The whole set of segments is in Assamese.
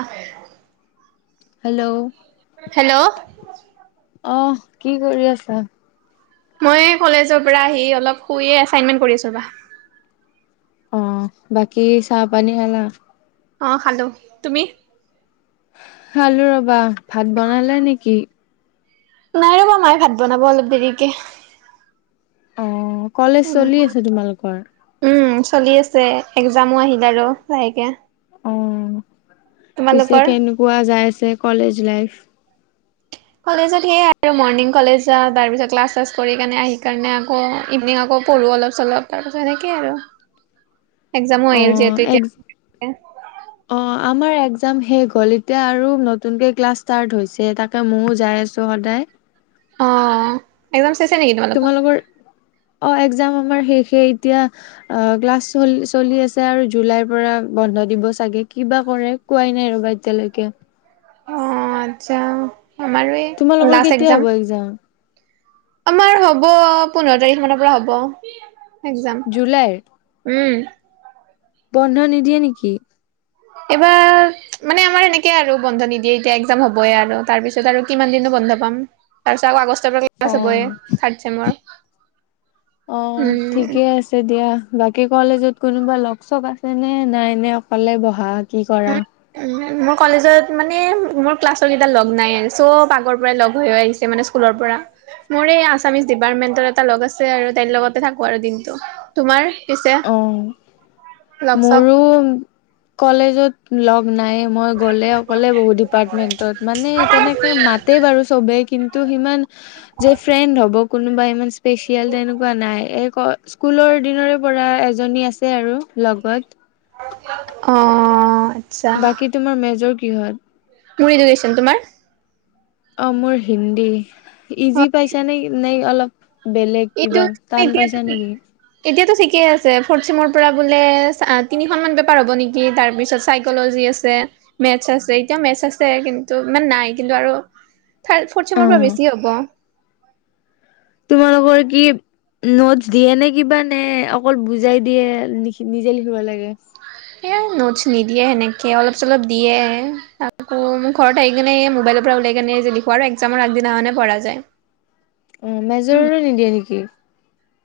আহ। হেল্ল'। হেল্ল'। আহ কি কৰি আছা? মই কলেজৰ পৰা আহি অলপ শুইে এছাইনমেন্ট কৰি আছোঁ ৰবা। অ বাকি চাহ পানী খালা। অ খালো তুমি? খালো ৰবা ভাত বনালে নেকি? নাই ৰবা মায়ে ভাত বনাব অলপ দেৰিকে। অ কলেজ চলি উম আছো তোমালোকৰ? উম চলি আছে এক্জামো আহিল আৰু লাহেকে। অ পিছে তোমালোকৰ? কেনেকুৱা যাই আছে কলেজ লাইফ? কলেজত সেয়াই আৰু মৰ্ণিং কলেজ যা তাৰ পিছত ক্লাছ চাছ কৰিনে আহি কাৰণে আকৌ ইভিনিং আকৌ পঢ়ো অলপ চলপ তাৰপাছত সনেকে আৰু। [inaudible] এক্জামো অ আহিল যিহেতু এক এতিয়া। অ আমাৰ একজাম শেষ হ'ল এতিয়া আৰু নতুনকৈ ক্লাছ ষ্টাৰ্ট হৈছে তাকে ময়ো যাই আছোঁ সদায়। [inaudible] অ একদম চেছে নেকি তোমালোকৰ? অ একজাম আমাৰ শেষে এতিয়া অ ক্লাছ চল চলি আছে আৰু জুলাইৰ পৰা বন্ধ। দিব চাগে কিবা কৰে কোৱাই নাই ৰ'বা এতিয়ালৈকে। অ আচ্ছা আমাৰো এই তোমালোকৰ লাষ্ট কেতিয়া হ'ব একজাম। এক্জাম আমাৰ হ'ব পোন্ধৰ তাৰিখ মানৰ পৰা হ'ব। একজাম, জুলাইৰ উম। বন্ধ নিদিয়ে নেকি? এইবাৰ মানে আমাৰ সনেকে আৰু বন্ধ নিদিয়ে এতিয়া এক্জাম হ'বই আৰু তাৰ পিছত আৰু কিমান দিনৰ বন্ধ পাম তাৰপিছত আকৌ আগষ্টৰ পৰা ক্লাছ অ। হ'বই থাৰ্ড চেমৰ। অৱ উম ঠিকে আছে দিয়া। বাকী কলেজত কোনোবা লগ চ আছে নে নাই এনে অকলে বহা কি? কৰা উম, মই কলেজত মানে মোৰ ক্লাছৰ কেইটা লগ নাই চব আগৰ পৰাই লগ হৈ আহিছে মানে স্কুলৰ পৰা। মোৰ এই আছামিছ ডিপাৰ্টমেন্টৰ এটা লগ আছে আৰু তাই লগতে থাকো আৰু দিনটো তোমাৰ? পিছে অৱ, লগ মোৰ চগ কলেজ লগ নাই মই গ'লে অকলে বহো ডিপাৰ্টমেন্টত মানে তেনেকে মাতে বাৰু চবে কিন্তু সিমান যে ফ্ৰেণ্ড হ'ব কোনোবা ইমান স্পেচিয়েল তেনেকুৱা নাই। স্কুলৰ দিনৰে পৰা এজনী আছে আৰু লগত। অৱ। বাকী তোমাৰ মেজৰ কিহত? মোৰ এডুকেশ্যন তোমাৰ? অ মোৰ হিন্দী, অ ইজি পাইছা নে নে অলপ বেলেগ এইটো কিবা টান এতিয়াতো পাইছা কি? নেকি? এতিয়াতো ঠিক। ঠিকে আছে ফ'ৰ্থ চেমৰ পৰা বোলে তিনিখনমান পেপাৰ হ'ব নেকি? তাৰপিছত চাইক'ল'জি আছে। মেথছ আছে এতিয়াও মেথছ আছে কিন্তু ইমান নাই কিন্তু আৰু থাৰ্ড ফৰ্থ অ চেমৰ পৰা বেছি হ'ব। তোমালোকৰ কি নোট দিয়ে নে কিবা নে অকল বুজাই দিয়ে, নিজে লিখিব লাগে। সেয়াই নোটছ নিদিয়ে সেনেকে অলপ চলপ দিয়ে। আকৌ মোৰ ঘৰত আহি কিনে মোবাইলৰ পৰা উলাই কেনে লিখো আৰু একজামৰ আগদিনা মানে পঢ়া যায়। অ মেজৰৰে নিদিয়ে নেকি?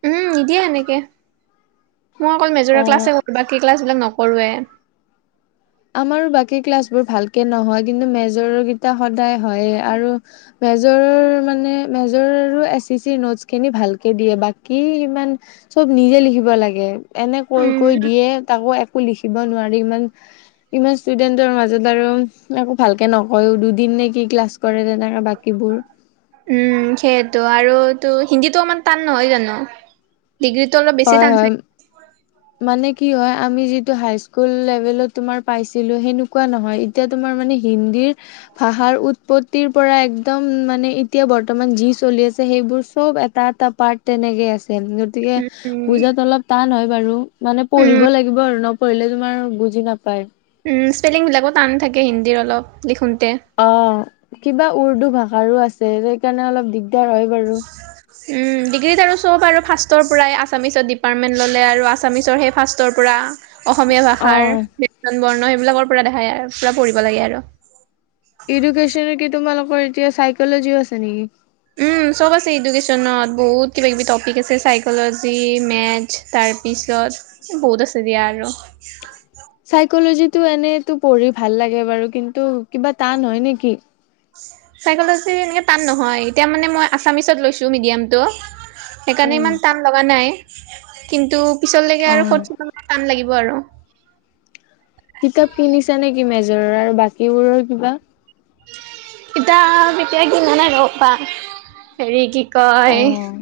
উম নিদিয়ে এনেকে মই অকল মেজৰ ক্লাছে অ কৰ বাকী ক্লাছবিলাক নক কৰোৱে। আমাৰো বাকী ক্লাছ বোৰ ভালকে নহয় কিন্তু মেজৰৰ কেইটা সদায় হয়ে আৰু মেজৰৰ মানে মেজৰ আৰু এছ চি চি নোটচখিনি ভালকে দিয়ে বাকী ইমান চব নিজে লিখিব লাগে এনে কৈ কৈ উম দিয়ে তাকো একো লিখিব নোৱাৰি ইমান ইমান ষ্টুডেন্টৰ মাজত আৰু একো ভালকে নকয়ও দুদিন নে কি ক্লাছ কৰে তেনেকা বাকীবোৰ উম সেইটো আৰু এইটো হিন্দীটো অমান টান নহয় জানো। ডিগ্ৰীতো অলপ বেছি হয় টান হয় চা মানে কি হয় আমি যিটো হাই স্কুল লেভেলত তোমাৰ পাইছিলো সেনেকুৱা নহয় এতিয়া তোমাৰ মানে হিন্দী ন্দীৰ ভাষাৰ উৎপত্তিৰ পৰা একদম মানে এতিয়া বৰ্তমান যি চলি আছে সেইবোৰ চব এটা এটা পাৰ্ট তেনেকে আছে। গতিকে উম উম বুজাত অলপ টান হয় বাৰু মানে উম পঢ়িব লাগিব। নপঢ়িলে তোমাৰ বুজি নাপায়। স্পেলিংবিলাকো টান থাকে হিন্দীৰ অলপ লিখোন অ কিবা উৰ্দু ভাষাৰো আছে সেইকাৰণে অলপ দিগদাৰ হয় বাৰু। উম ডিগ্ৰীত আৰু সব আৰু ফাৰ্ষ্টৰ পৰাই আছামিছত ডিপাৰ্টমেণ্ট ল'লে আৰু আছামিছৰ সেই ফাৰ্ষ্টৰ পৰা অসমীয়া অ ভাষাৰ কীৰ্তন বৰ্ণ সেইবিলাকৰ পৰা দেখাই আৰ পুৰা পঢ়িব লাগে আৰু। এডুকেশ্যনৰ কি তোমালৰ এতিয়া চাইকলজিও আছে নেকি? উম, চব আছে এডুকেশ্যনত বহুত কিবা-কিবি টপিক আছে চাইকলজি মেথছ তাৰ, তাৰ পিছত বহুত আছে দিয়া আৰু। চাইকলজিটো এনেটো পঢ়ি ভাল লাগে বাৰু কিন্তু কিবা টান হয় নেকি? চাইকলজি এনেকে টান নহয় এতিয়া মানে মই আছামিছত লৈছোঁ মিডিয়ামটো। সেইকাৰণে উম। ইমান টান লগা নাই কিন্তু পিছলৈকে আৰু ক অ'। টান লাগিব। আৰু কিতাপ কিনিছা নেকি মেজৰৰ আৰু বাকীবোৰৰ কিবা। কিতাপ এতিয়া কিনা নাই আৰু পাম হেৰি কি কি কয়, অ',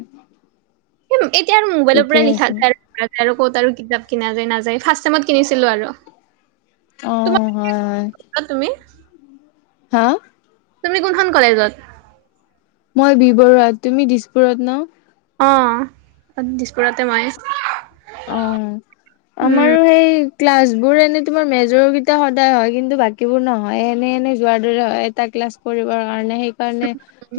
এতিয়া আৰু মোবাইলৰ পৰা ঠিকেই লিখা আছে। যাই আৰু। ক'ত আৰু কিতাপ কিনা যায় নাযায় ফাৰ্ষ্ট টাইমত কিনিছিলো আৰু। অ', হয়, হয়। তোমক অ' তুমি হা তুমি কোনখন কলেজত মই বি বৰুৱা তুমি দিছপুৰত ন। অ' দিছপোৰতে মই। অ' উম আমাৰো সেই ক্লাছ বোৰ এনে তোমাৰ মেজৰ কেইটা সদায় হয় কিন্তু বাকীবোৰ নহয় এনে এনে যোৱাৰ দৰে হয় তাক। ক্লাছ কৰিব কাৰণে সেইকাৰণে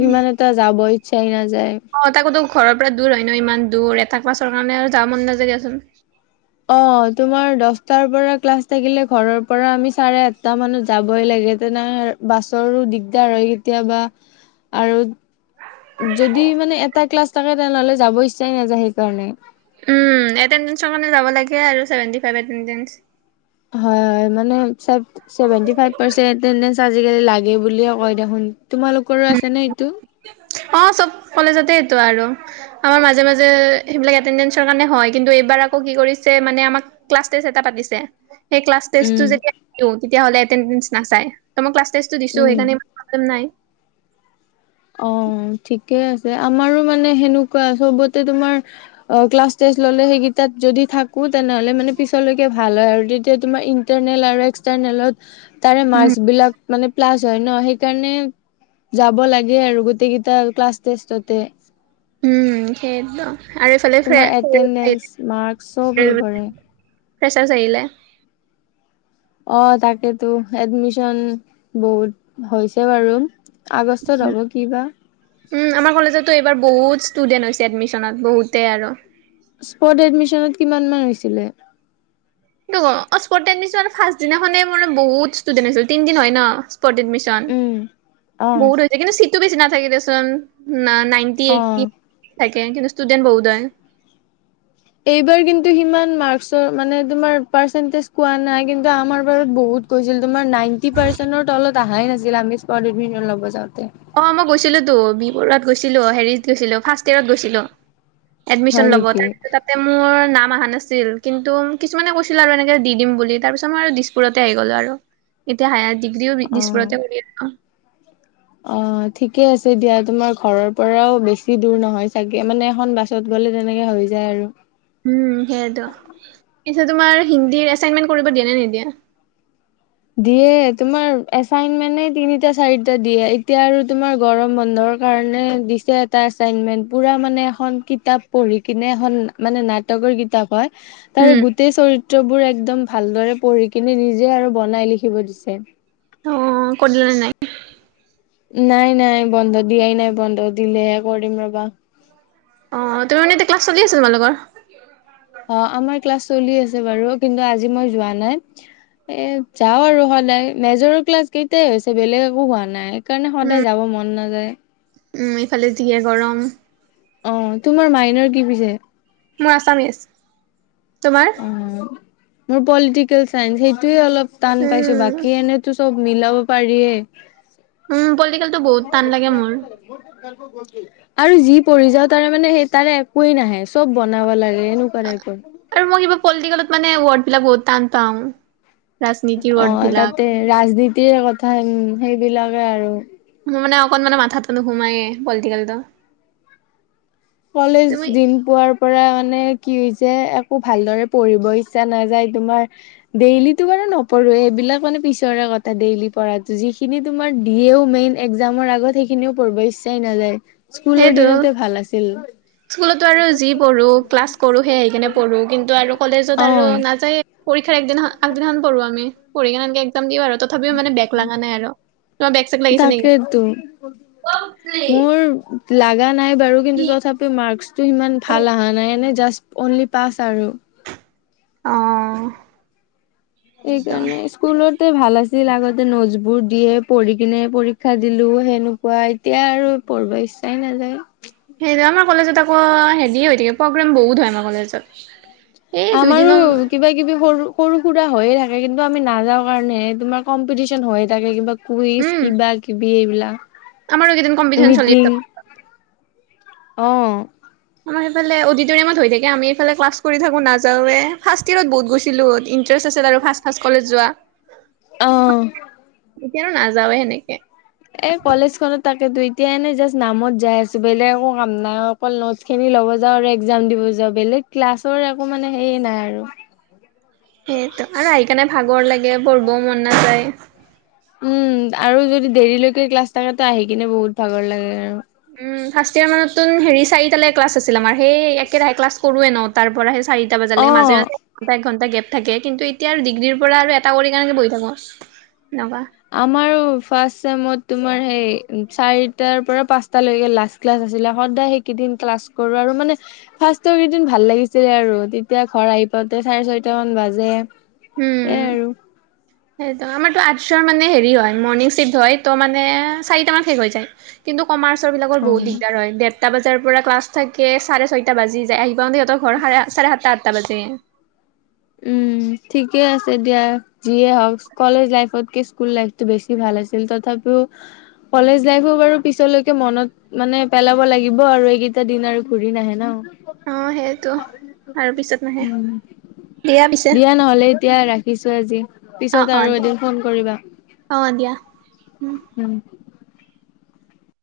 ইমান এটা যাব ইচ্ছাই নাই। অ' তাকোতো ঘৰৰ পৰা দূৰ হয় ন ইমান দূৰ এটাক ক্লাছ ৰবকাৰণে যাও মন নাযায় দিয়াচোন। অ' তোমাৰ দটাৰ পৰা ক্লাছ থাকিলে ঘৰৰ পৰা আমি চাৰে আঠটা মানত যাবই লাগে। তেনে বাছৰো দিগদাৰ হয় কেতিয়াবা আৰু যদি মানে এটা ক্লাছ থাকে তেনেহলে যাব ইচ্ছাই নাযায় সেইকাৰণে। উম, এতেনন্দেঞ্চৰ কাৰনে যাব লাগে আৰু ছেভেন্তি ফাইভ এতেনন্দেঞ্চ হয়-হয় মানে সেভেনটি ফাইভ পাৰ্চ এতেনডেচ আজিকালি লাগে বুলিয়ে কয় দেখোন। তোমালোকৰো আছে নে এইটো অ' চব কলেজতে এইটো আৰু আমাৰ মাজে মাজে সেইবিলাক এটেণ্ডেঞ্চৰ কাৰণে হয় কিন্তু এই ইবাৰ আকৌ কি কৰিছে মানে আমাক ক্লাছ টেষ্ট এটা পাতিছে। সেই ক্লাছটো উম, যেতিয়া দিও তেতিয়া হলে এতেন্দেঞ্চ নাচাই ত মই ক্লাছ ক্লাছ টেষ্ট টো দিছো উম। সেইকাৰণে মৰন নাই। অ' ঠিকে আছে আমাৰো মানে সেনেকুৱা চবতে তোমাৰ ক্লাচ টেষ্ট ললে সেইকেইট যদি থাকে। তেনেহ'লে মানে পিছলৈকে ভাল হয় আৰু তেতিয়া তোমাৰ ইন্টাৰনেল আৰু এক্সটাৰনেলত, তাৰে উম মাৰ্কচ বিলাক মানে প্লাছ হয় ন সেইকাৰণে যাব লাগে। আৰু গোটেই কেইটা ক্লাছ টেষ্টতে। উম, সেইদম আৰু এইফালে ফ তোমাৰ এটেনডেন্স মাৰ্কচ চব সেই কৰে [unintelligible] ফ্ৰেছাচ আহিলেই। অ' তাকেতো এডমিশন বহুত হৈছে বাৰু। আগষ্টত হ'ব কি বা উম আমাৰ কলেজতো এইবাৰ বহুত ষ্টুডেন্ট হৈছে এডমিচনত বহুতে আৰু। স্পট এডমিচনত কিমান মান হৈছিলে? টো স্পট অ' এডমিচনত ফাষ্ট দিনাখনে মোৰ বহুত ষ্টুডেন্ট আছিল তিন দিন হয় ন। এডমিচনত উম অ বহুত হৈছে কিন্তু চিটো বেছি নাথাকে দেচোন ন। নাইটি অ এইতি থাকে কিন্তু ষ্টুডেণ্ট বহুত হয়। এইবাৰ কিন্তু সিমান মাৰ্চৰ মানে তোমাৰ পাৰচেনতেজ পোৱা নাই কিন্তু আমাৰ বাৰু বহুত। গৈছিল তোমাৰ নাইটি পাৰ্চৰ তলত অহাই নাছিল আমি এডমিচনত লবা যাওঁতে। অ' মই গৈছিলোতো বি বৰুত গৈছিলো হেৰিত গৈছিলো ফাৰ্ষ্ট ইয়ৰত গৈছিলো। হয় এডমিশন ল'ব নেকি? তাৰপিছত তাতে মোৰ নাম অহা নাই আছিল কিন্তু কিছুমানে কৈছিল আৰু এনেকে দি দিম বুলি তাৰ পিছত মই আৰু দিছপুৰতে আহি গ'লো আৰু এতিয়া হায়াৰ ডিগ্ৰীও অ', দিছপুৰতে কৰি আছো অ ঠিকে আছে দিয়া তোমাৰ ঘৰৰ পৰাও বেছি দূৰ নহয় চাগে মানে এখন বাছত গ'লে তেনেকে হৈ যায় আৰু হু সেইয়াইটো পিছে তোমাৰ হিন্দী এচাইনমেন্ট কৰিব দিয়ে নে নিদিয়ে দিয়ে তোমাৰ এচাইনমেনে তিনিটা চাৰিটা দিয়ে এতিয়া আৰু তোমাৰ গৰম বন্ধ বৰ কাৰণে দিছে এটা এচাইনমেন্ পুৰা মানে এখন কিতাপ পঢ়ি কিনে এখন মানে নাট নাটকৰ কিতাপ হয় তাৰে উম গোটেই চৰিত্ৰ বোৰ একদম ভাল দৰে পঢ়ি কিনে নিজে আৰু বনাই লিখিব দিছে অ কৰিলা নে নাই নাই নাই বন্ধ দিয়াই নাই বন্ধ দিলেহে কৰিম ৰবা আহ তোমাৰ মানে এতিয়া ক্লাছ চলি আছে তোমালোকৰ অ আমাৰ ক্লাছ চলি আছে বাৰু কিন্তু আজি মই যোৱা নাই এ যাওঁ আৰু সদায় মেজৰৰ ক্লাছ কেইটাই হৈছে বেলেগ একো হোৱা নাই সেইকাৰণে উম সদায় যাব মন নাযায় উম ইফালে যিহে গৰম অ তোমাৰ মাইনৰ কি পিছে মোৰ আছামিছ্ তোমাৰ অ মোৰ পলটিকেল চাইঞ্চ সেইটোয়ে অলপ টান পাইছো উম বাকী এনেতো চব মিলাব পাৰিয়ে উম পলটিকেলটো বহুত টান লাগে মোৰ আৰু যি পৰি যাও তাৰে মানে সেই তাৰে একোৱেই নাহে চব বনাব লাগে ৰে নু পাৰে একো আৰু মই কিবা পলিটিকেলত মানে ৱৰ্ডবিলাক বহুত টান পাওঁ ৰাজনীতিৰ অ ৱৰ্ড বিলাক তাতে ৰাজনীতিৰ কথা সেইবিলাকে আৰু মোৰ মানে অকনমানো মাথাত নোসোমাইয়ে পলটিকেলটো কলেজ দিন পোৱাৰ পৰা মানে কি হৈছে একো ভালদৰে পঢ়িব ইচ্ছা নাযায় তোমাৰ ডেইলি তো বাৰু নপঢ়োহে এইবিলাক মানে পিছৰে কথা ডেইলি পঢ়াটো যিখিনি তোমাৰ দিয়েও মেইন এক্জামৰ আগত ত সেইখিনিও পঢ়িব ইচ্ছাই নাযায় স্কুলৰ সেইটো দিনতে ভাল আছে স্কুলতো আৰু যি পঢ়ো ক্লাছ কৰো সেই আহি কিনে পঢ়ো কিন্তু আৰু কলেজত অ আৰু নাযায় পৰীক্ষাৰ একদিনা আগদিনাখন পঢ়ো আমি পৰীক্ষা কেনকে একজাম দিওঁ আৰু তথাপিও মানে বেগ লগা নাই আৰু তোমাৰ বেগ চেগ লাগিছে নিকি তাকেইতো মোৰ লাগা নাই বাৰু কিন্তু তথাপিও মাৰ্কচটো সিমান ভাল অহা নাই এনে জাষ্ট অনলি পাঁচ আৰু সেইটো এইকাৰণে স্কুলত তো ভাল আছিল আগতে নোটছ বোৰ দিয়ে পঢ়ি কিনে পৰীক্ষা দিলো সেনুকা এতিয়া আৰু পঢ়বা ইচ্ছাই নাযায় সেইটো আমাৰ কলেজত আকৌ হেৰি হৈ থাকে প্ৰগ্ৰেম বহুত হয় আমাৰ কলেজত এই আমাৰো দুইদিনৰ কিবা কিবি সৰু সৰু সুৰা হৈয়ে থাকে কিন্তু আমি নাযাও কাৰণেহে তোমাৰ কমপিটিচন হৈয়ে থাকে কিবা কুইজ উম কিবা কিবি এইবিলাক আমাৰো একেইদিন কমপিটিচন চলি আছে অহ আমাৰ সেইফাল অডিটিৰিয়ামত হৈ থাকে আমি এইফালে ক্লাছ কৰি থাকো নাযাওৱে ফাৰ্ষ্ট ইয়েৰত বহুত গৈছিলো ইন ইনটিৰেচ আছিল আৰু ফাচ্ ফাচ্ কলেজ যোৱা অহ এতিয়া আৰু নাযাৱওে সেনেকে এ কলেজখনত তাক এতিয়া এনেই জাষ্ট নামত যাই আছো বেলেগ একো কাম নাই অকল নোটছ খিনি ল'ব যাওঁ আৰু এক্জাম দিব যাওঁ বেলেগ ক্লাছৰ একো মানে হেইয় নাই আৰু সেইটো আৰু আহি কাৰণে ভাগৰ লাগে, পঢ়বও মন নাযায়। উম আৰু যদি দেৰিলৈকে ক্লাছ থাকে, আহি কিনে বহুত ভাগৰ লাগে আৰু উম ফাৰ্ষ্ট ইয়াৰ মানত তোন হেৰি চাৰি তালে ক্লাছ আছিল আমাৰ, সেই একেৰাহে ক্লাছ কৰোৱে ন' তাৰ পৰা চাৰিটা বজালকে মাজে অ', মাজে এঘণ্টা, এঘণ্টা গেপ। থাকে কিন্তু এতিয়া আৰু ডিগ্ৰীৰ পৰা আৰু এটা কৰি কাৰনেেে বহি থাকো এনেকুৱা আমাৰ ফাৰ্ষ্ট চেমত সেই চাৰিটাৰ পৰা পাঁচটালৈ লাষ্ট ক্লাছ আছিল। সদায় সেইকেইিন ক্লাছ কৰো আৰু মানে ফাৰ্ষ্ট কেইদিন ভাল লাগিছিলে আৰু তেতিয়া ঘৰ আহি পাতে চাৰে ছয়টা মান বাজে। উম'। আৰু। সেইটো আমাৰ আৰ্টছ মানে হেৰি হয় মৰ্ণিং চিফ্ট হয় মানে চাৰিটা মান শেষ হৈ যায়। কমাৰ্চৰ বিলাকৰ বহুত অ'। দিগদাৰ হয় দেেৰটা বজাৰ পৰা ক্লাছ থাকে চাৰে ছয়টা বাজি যায় আহি [unintelligible] ঘৰ সাৰে চাৰে সাতটা, আঠটা বাজে। উম'। ঠিকে আছে দিয়া, যিয়ে হওক কলেজ লাইফতকে স্কুল লাইফতটো বেছি ভাল আছিল তথাপি কলেজ লাইফো বাৰু পিছলৈকে মনত মানে পেলাব লাগিব আৰু এইকেইটা দিন আৰু ঘূৰি নাহে ন' অ' সেইটো আৰু পিছত নাহে। উম দিয়া নহ'লে এতিয়া ৰাখিছো আজি, পিছত আৰু এদিন ফোন কৰিবা। অ'দিয়া। উম'।